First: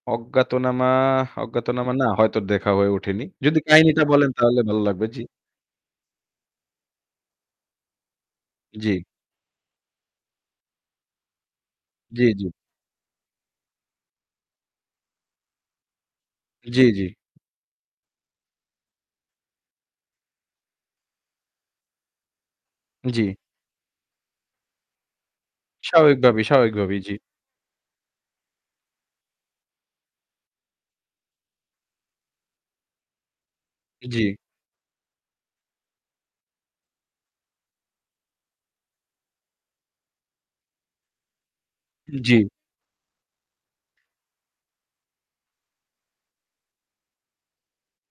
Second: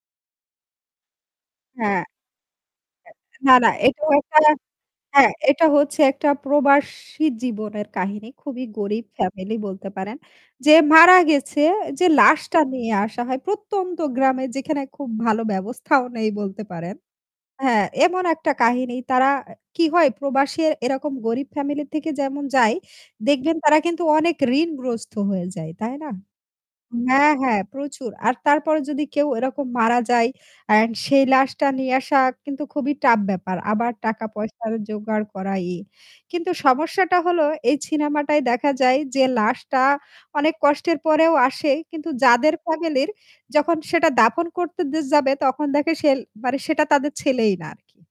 অজ্ঞাতনামা, অজ্ঞাতনামা, হ্যাঁ না হয়তো দেখা হয়ে ওঠেনি। এ না, যদি না, এটা কাহিনীটা বলেন একটা তাহলে ভাল লাগবে জি। হ্যাঁ এটা হচ্ছে একটা প্রবাসী জীবনের কাহিনী খুবই জ্বি। গরীব ফ্যামিলি বলতে পারেন। যে মারা গেছে যে জ্বী, জ্বী। লাশটা নিয়ে আসা হয় প্রত্যন্ত গ্রামে যেখানে খুব ভালো ব্যবস্থাও নেই বলতে জ্বি, পারেন। জ্বি। হ্যাঁ এমন একটা কাহিনী তারা অ্যা কি হয় প্রবাসী এরকম গরীব ফ্যামিলি থেকে যেমন যায় জ্বি। দেখবেন তারা কিন্তু অনেক ঋণগ্রস্ত হয়ে যায়। তাই না স্বাভাবিক ভাবেই স্বাভাবিক ভাবেই। জ্বি। হ্যাঁ, হ্যাঁ, প্রচুর। আর তারপরে যদি কেউ এরকম মারা যায় অ্যান্ড সেই লাশটা নিয়ে আসা কিন্তু খুবই টাফ ব্যাপার। আবার টাকা জ্বি। পয়সা জোগাড় করা ই। কিন্তু সমস্যাটা হল এই সিনেমাটায় দেখা যায় যে লাশটা অনেক কষ্টের পরেও আসে। কিন্তু জ্বি। যাদের ফ্যামিলির যখন সেটা দাফন করতে দে যাবে তখন দেখে সেল মানে সেটা তাদের ছেলেই না আরকি।